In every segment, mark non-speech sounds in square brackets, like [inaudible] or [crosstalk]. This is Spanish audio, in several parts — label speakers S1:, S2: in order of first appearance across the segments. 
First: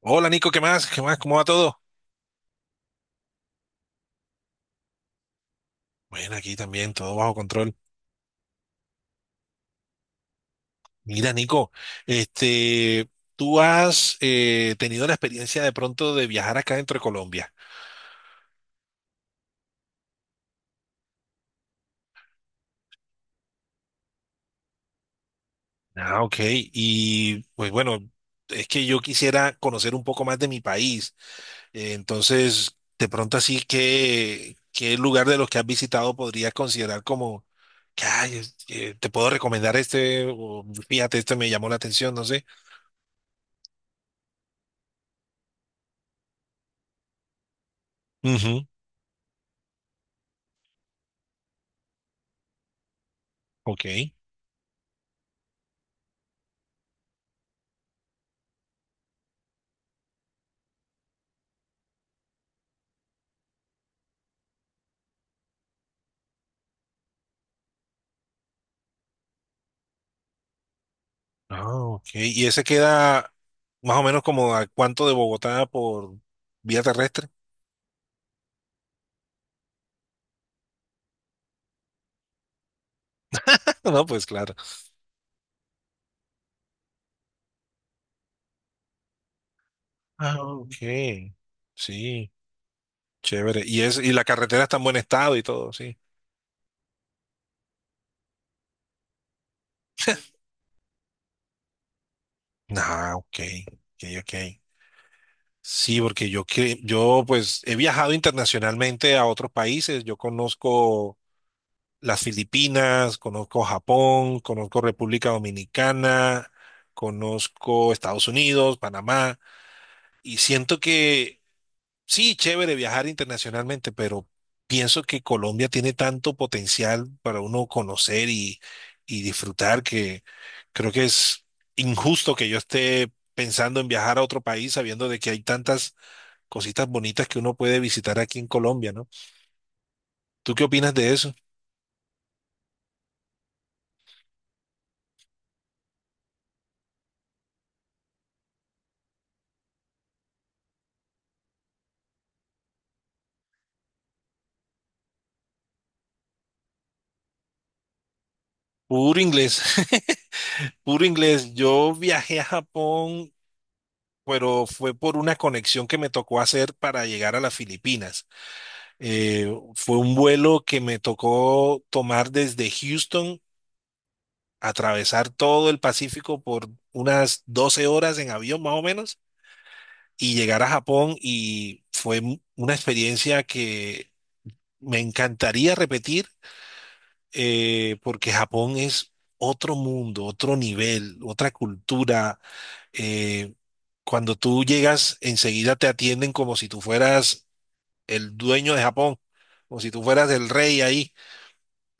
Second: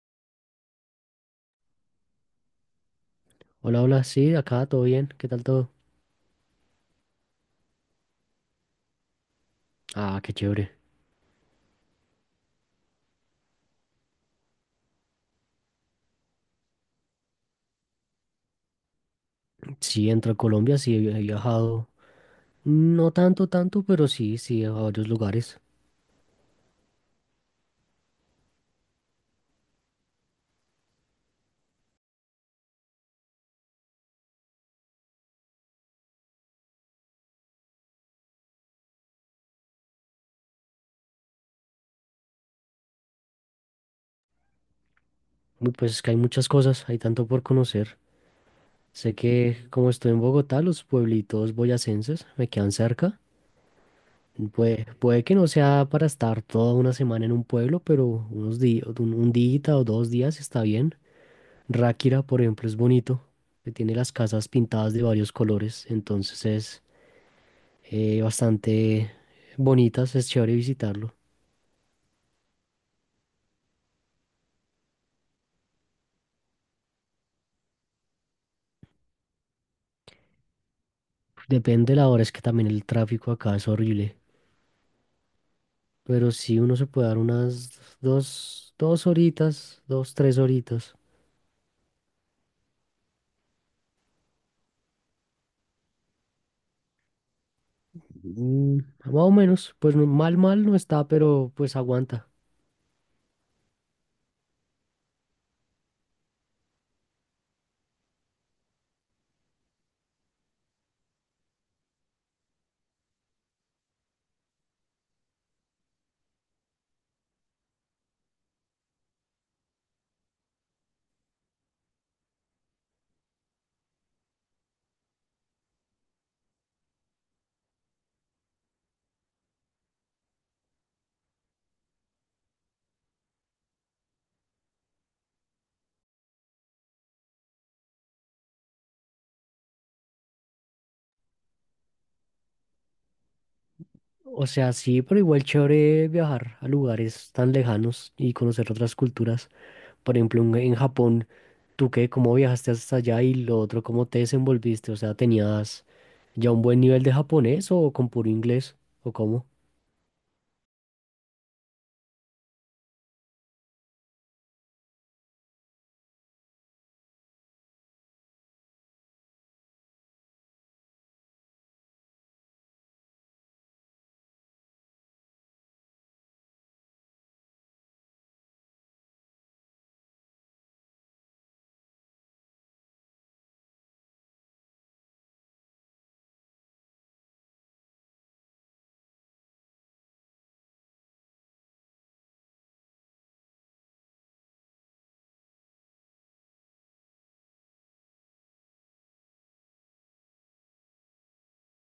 S1: Hola Nico, ¿qué más? ¿Qué más? ¿Cómo va todo?
S2: Hola, hola, sí, acá todo bien, ¿qué tal todo?
S1: Bueno, aquí también, todo bajo control.
S2: Ah, qué chévere.
S1: Mira, Nico, este, tú has tenido la experiencia de pronto de viajar acá dentro de Colombia.
S2: Sí, entro a Colombia, sí he viajado, no tanto, tanto, pero sí, sí, a varios lugares.
S1: Ah, ok. Y pues bueno, es que yo quisiera conocer un poco más de mi país. Entonces, de pronto así que, ¿qué lugar de los que has visitado podrías considerar como, que "Ay, te puedo recomendar este, o fíjate, este me llamó la atención, no sé.
S2: Uy, pues es que hay muchas cosas, hay tanto por conocer.
S1: Ujú.
S2: Sé que como estoy en Bogotá, los pueblitos boyacenses me quedan cerca.
S1: Ok.
S2: Puede que no sea para estar toda una semana en un pueblo, pero unos días, un día o dos días está bien. Ráquira, por ejemplo, es bonito, que tiene las casas pintadas de varios colores, entonces es bastante bonitas, es chévere visitarlo.
S1: Ah, ok. ¿Y ese queda más o menos como a cuánto de Bogotá por vía terrestre?
S2: Depende de la hora, es que también el tráfico acá es
S1: [laughs] No,
S2: horrible,
S1: pues claro.
S2: pero sí uno se puede dar unas dos horitas, dos, tres
S1: Ah,
S2: horitas.
S1: ok. Sí, chévere. Y es, y la carretera está en buen estado y todo, sí.
S2: Mm, Más o menos, pues mal, mal no está, pero pues aguanta.
S1: Ah, ok. Ok, ok. Sí, porque yo pues he viajado internacionalmente a otros países. Yo conozco las Filipinas, conozco Japón, conozco República Dominicana, conozco Estados Unidos, Panamá, y siento que sí, chévere viajar internacionalmente, pero pienso que Colombia tiene tanto potencial para uno conocer y disfrutar que creo que es injusto que yo esté pensando en viajar a otro país sabiendo de que hay tantas cositas bonitas que uno puede visitar aquí en Colombia, ¿no? ¿Tú qué opinas de eso?
S2: O sea, sí, pero igual chévere viajar a lugares tan lejanos y conocer otras culturas. Por ejemplo, en Japón, ¿tú qué? ¿Cómo viajaste hasta allá? Y lo otro, ¿cómo te desenvolviste? O sea, tenías. ¿Ya un buen nivel de japonés o con puro inglés? ¿O
S1: Puro
S2: cómo?
S1: inglés. [laughs] Puro inglés. Yo viajé a Japón, pero fue por una conexión que me tocó hacer para llegar a las Filipinas. Fue un vuelo que me tocó tomar desde Houston, atravesar todo el Pacífico por unas 12 horas en avión más o menos y llegar a Japón, y fue una experiencia que me encantaría repetir, porque Japón es otro mundo, otro nivel, otra cultura. eh, Cuando tú llegas, enseguida te atienden como si tú fueras el dueño de Japón, como si tú fueras el rey ahí.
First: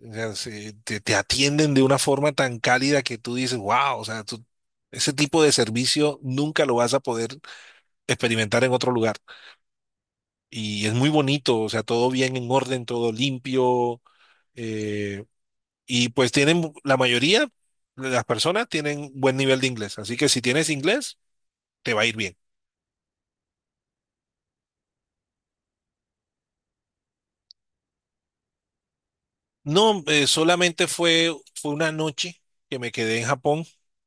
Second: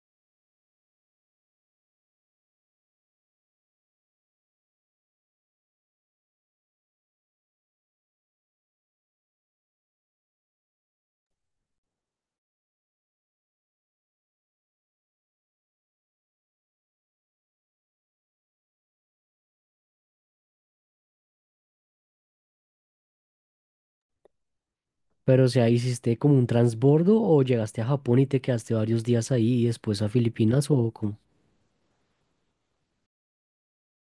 S1: O sea, te atienden de una forma tan cálida que tú dices, wow, o sea, ese tipo de servicio nunca lo vas a poder experimentar en otro lugar. Y es muy bonito, o sea, todo bien en orden, todo limpio. eh, y pues tienen, la mayoría de las personas tienen buen nivel de inglés. Así que si tienes inglés, te va a ir bien.
S2: Pero o sea, ¿hiciste como un transbordo o llegaste a Japón y te quedaste varios días ahí y
S1: No,
S2: después a Filipinas
S1: solamente
S2: o cómo?
S1: fue una noche que me quedé en Japón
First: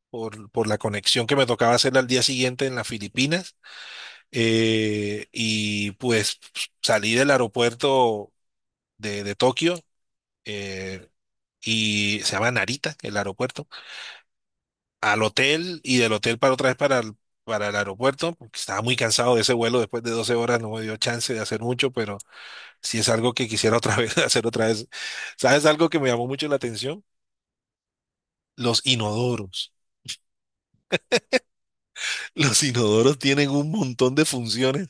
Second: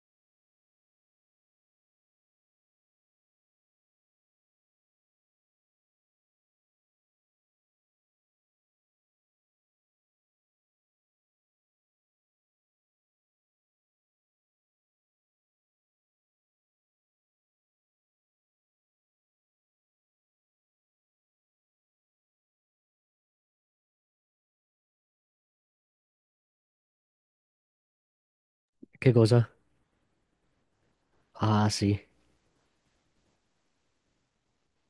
S1: por la conexión que me tocaba hacer al día siguiente en las Filipinas. Y pues salí del aeropuerto de Tokio, eh, y se llama Narita, el aeropuerto, al hotel y del hotel para otra vez para el aeropuerto, porque estaba muy cansado de ese vuelo después de 12 horas, no me dio chance de hacer mucho, pero sí es algo que quisiera otra [laughs] vez hacer otra vez. ¿Sabes algo que me llamó mucho la atención? Los
S2: ¿Qué cosa?
S1: inodoros.
S2: Ah, sí.
S1: Los inodoros tienen un montón de funciones.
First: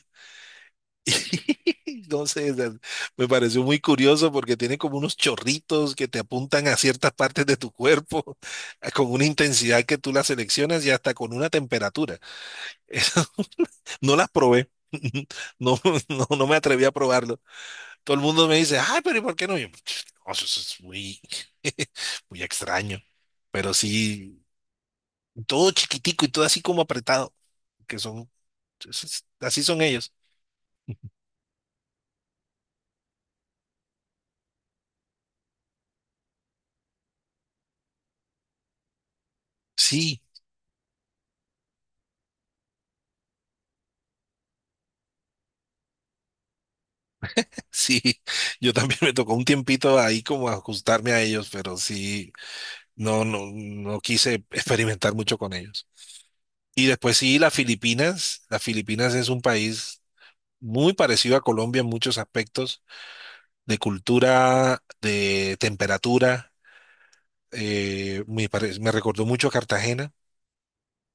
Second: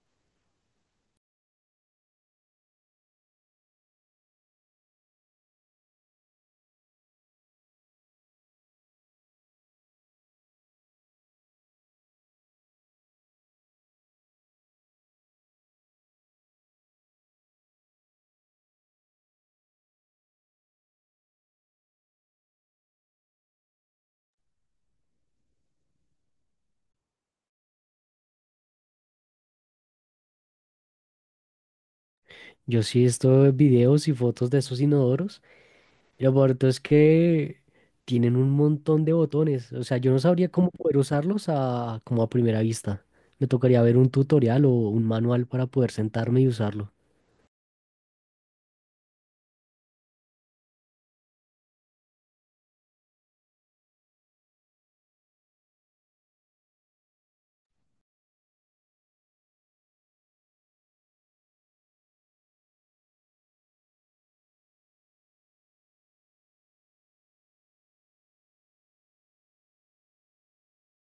S1: [laughs] Entonces sé, me pareció muy curioso porque tiene como unos chorritos que te apuntan a ciertas partes de tu cuerpo [laughs] con una intensidad que tú las seleccionas y hasta con una temperatura. [laughs] Eso, no las probé. [laughs] No, no, no me atreví a probarlo. Todo el mundo me dice, ay, pero ¿y por qué no? Y yo, [tsk] "No, eso es muy, [laughs] muy extraño. Pero sí, todo chiquitico y todo así como apretado, que son, así son ellos.
S2: Yo sí he visto videos y fotos de esos inodoros. Y lo bonito es que tienen un montón de botones. O sea, yo no
S1: Sí.
S2: sabría cómo poder usarlos a, como a primera vista. Me tocaría ver un tutorial o un manual para poder sentarme y usarlo.
S1: Sí, yo también me tocó un tiempito ahí como ajustarme a ellos, pero sí, no, no, no quise experimentar mucho con ellos. Y después sí, las Filipinas. Las Filipinas es un país muy parecido a Colombia en muchos aspectos, de cultura, de temperatura. Me recordó mucho a Cartagena.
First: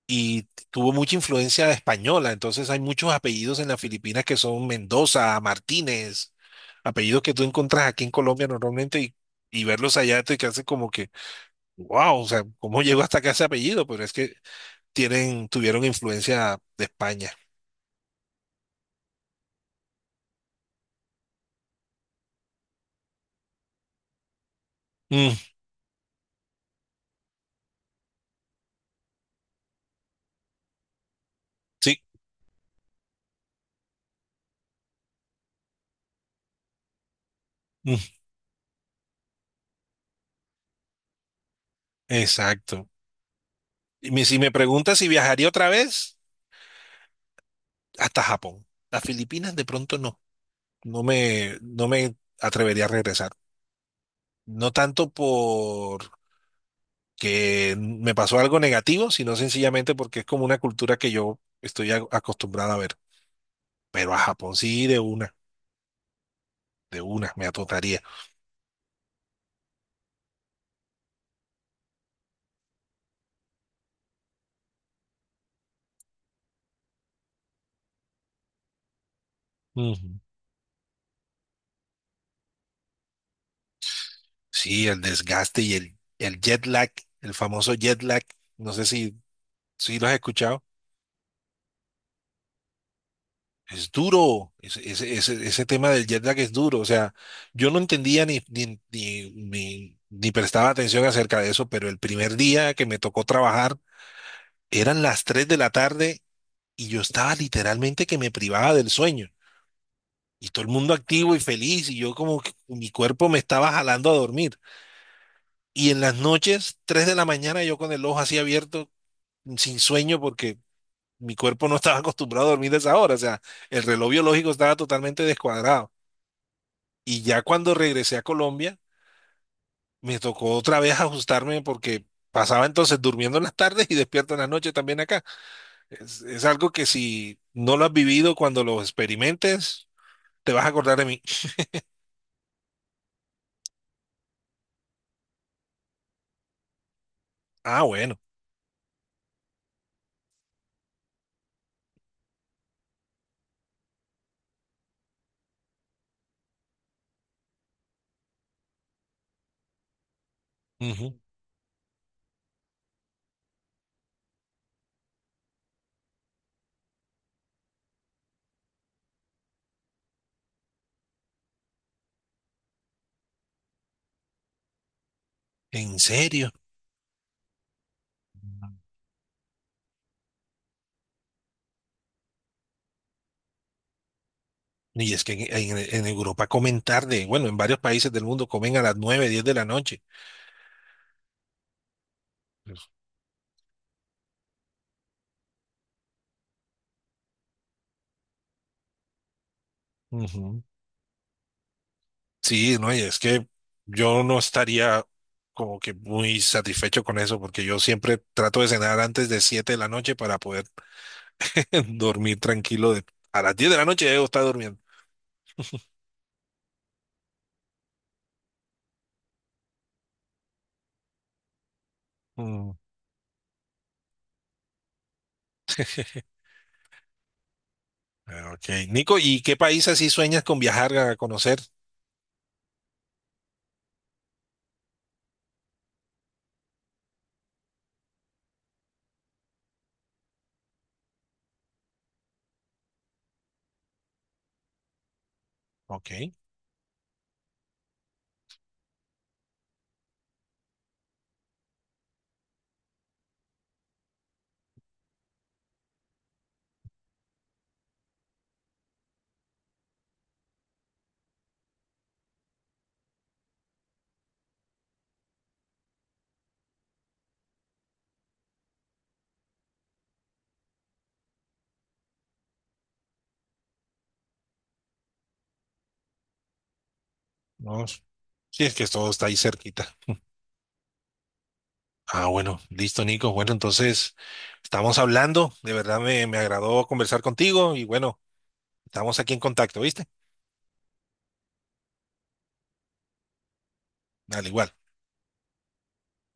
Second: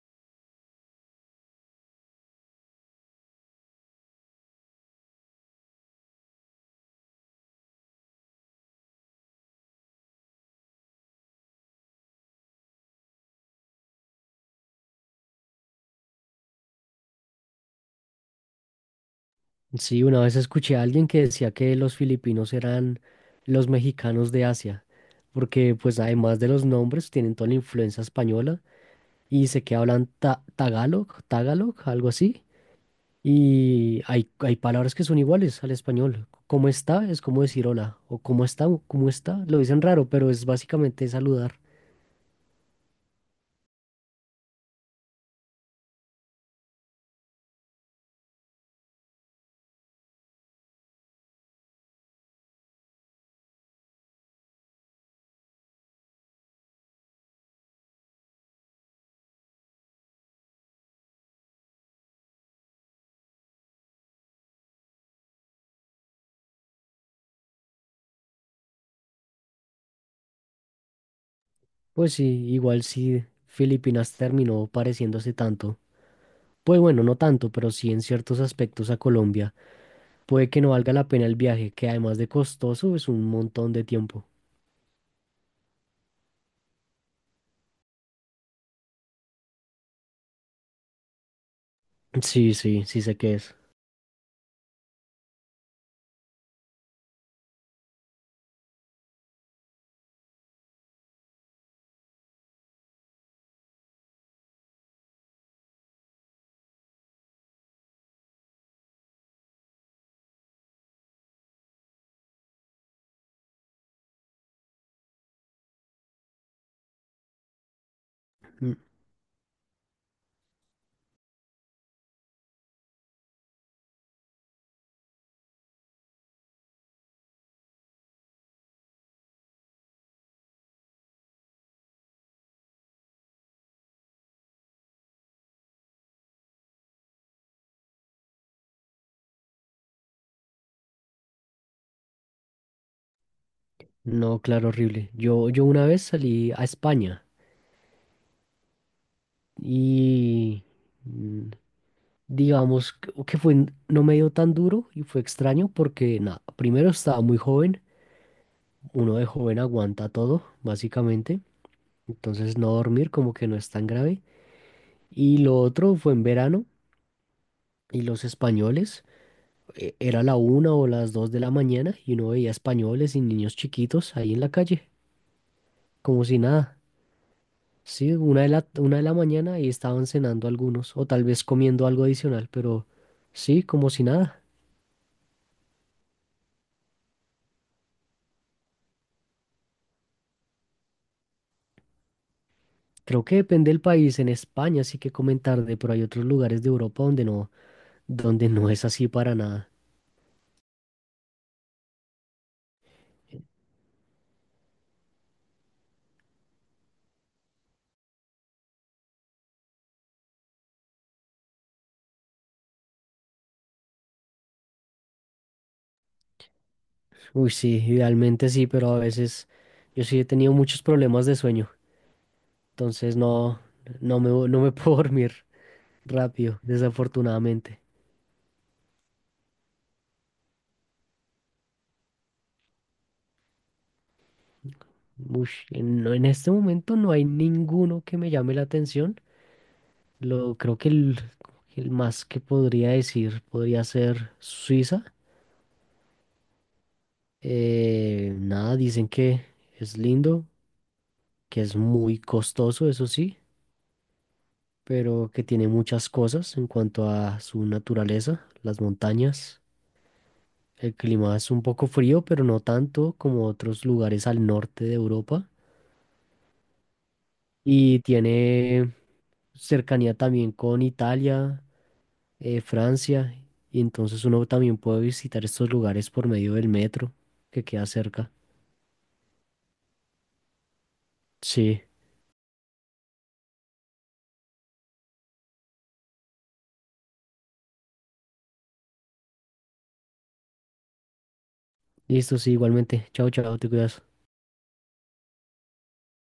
S1: Y tuvo mucha influencia española, entonces hay muchos apellidos en las Filipinas que son Mendoza, Martínez, apellidos que tú encuentras aquí en Colombia normalmente y verlos allá te hace como que, wow, o sea, ¿cómo [laughs] llegó hasta acá ese apellido? Pero es que tuvieron influencia de España.
S2: Sí, una vez escuché a alguien que decía que los filipinos eran los mexicanos de Asia,
S1: Mm,
S2: porque pues además de los nombres tienen toda la influencia española y sé que hablan tagalog,
S1: sí,
S2: algo así, y hay palabras que son iguales al español. ¿Cómo está? Es como decir hola,
S1: mm,
S2: o cómo está, lo dicen raro, pero es básicamente saludar.
S1: exacto. Y si me preguntas si viajaría otra vez, hasta Japón. Las Filipinas de pronto no, no me atrevería a regresar. No tanto por que me pasó algo negativo, sino sencillamente porque es como una cultura que yo estoy acostumbrado a ver. Pero a Japón sí, de una, me atotaría.
S2: Pues sí, igual sí, Filipinas terminó pareciéndose tanto. Pues bueno, no tanto, pero sí en ciertos aspectos a Colombia.
S1: Ujú.
S2: Puede que no valga la pena el viaje, que además de costoso es un montón de tiempo.
S1: Sí, el desgaste y el jet lag, el famoso jet lag, no sé si lo has escuchado,
S2: Sí, sí, sí sé qué es.
S1: es duro, ese tema del jet lag es duro, o sea, yo no entendía ni prestaba atención acerca de eso, pero el primer día que me tocó trabajar eran las 3 de la tarde y yo estaba literalmente que me privaba del sueño. Y todo el mundo activo y feliz, y yo como que mi cuerpo me estaba jalando a dormir. Y en las noches, 3 de la mañana, yo con el ojo así
S2: Mm,
S1: abierto, sin sueño, porque mi cuerpo no estaba [laughs] acostumbrado a dormir a esa hora. O sea, el reloj biológico estaba totalmente descuadrado. Y ya cuando regresé a Colombia, me tocó otra vez ajustarme porque pasaba entonces durmiendo en las tardes y despierto en las noches también acá. Es algo que si no lo has vivido cuando lo experimentes, te vas a acordar de mí.
S2: no, claro, horrible. Yo una vez salí a España
S1: Ah, bueno.
S2: y mm, digamos que fue, no me dio tan duro y fue extraño porque, nada, primero estaba muy joven, uno de joven aguanta todo,
S1: Ujú.
S2: básicamente, entonces no dormir como que no es tan grave. Y lo otro fue en verano y los españoles. Era la una o las dos de la mañana y uno veía españoles y niños chiquitos ahí en la calle,
S1: ¿En
S2: como si
S1: serio?
S2: nada. Sí, una de la mañana y estaban cenando algunos, o tal vez comiendo algo adicional, pero sí, como si nada.
S1: Y es que en Europa comen tarde. Bueno, en varios países del mundo comen a las 9, 10 de la noche.
S2: Creo que depende del país. En España sí que comen tarde, pero hay otros lugares de Europa donde no es así para nada.
S1: Ujú. Sí, no, y es que yo no estaría como que muy satisfecho con eso, porque yo siempre trato de cenar antes de 7 de la noche para poder [laughs] dormir tranquilo. A las 10 de la noche ya debo estar durmiendo.
S2: Uy, sí, idealmente sí, pero a veces yo sí he tenido muchos problemas de sueño,
S1: Mm.
S2: entonces no, no me puedo [laughs] dormir
S1: [laughs]
S2: rápido, desafortunadamente.
S1: Ah, ok, Nico, ¿y qué país así sueñas con viajar a conocer?
S2: Ush, no, en este momento no hay ninguno que me llame la atención. Creo que el más que podría decir podría ser Suiza.
S1: Ok,
S2: Nada, dicen que es lindo, que es muy costoso, eso sí, pero que tiene muchas cosas en cuanto a su naturaleza, las montañas. El clima es un poco frío, pero no tanto como otros lugares al norte de Europa. Y tiene cercanía también con Italia Francia, y entonces uno también puede visitar estos lugares por medio del metro que
S1: no,
S2: queda cerca.
S1: sí, es que todo está ahí cerquita.
S2: Sí,
S1: Ah, bueno, listo, Nico. Bueno, entonces estamos hablando. De verdad me agradó conversar contigo y bueno, estamos aquí en contacto, ¿viste?
S2: listo, sí, igualmente. Chao, chao, te cuidas.
S1: Al igual.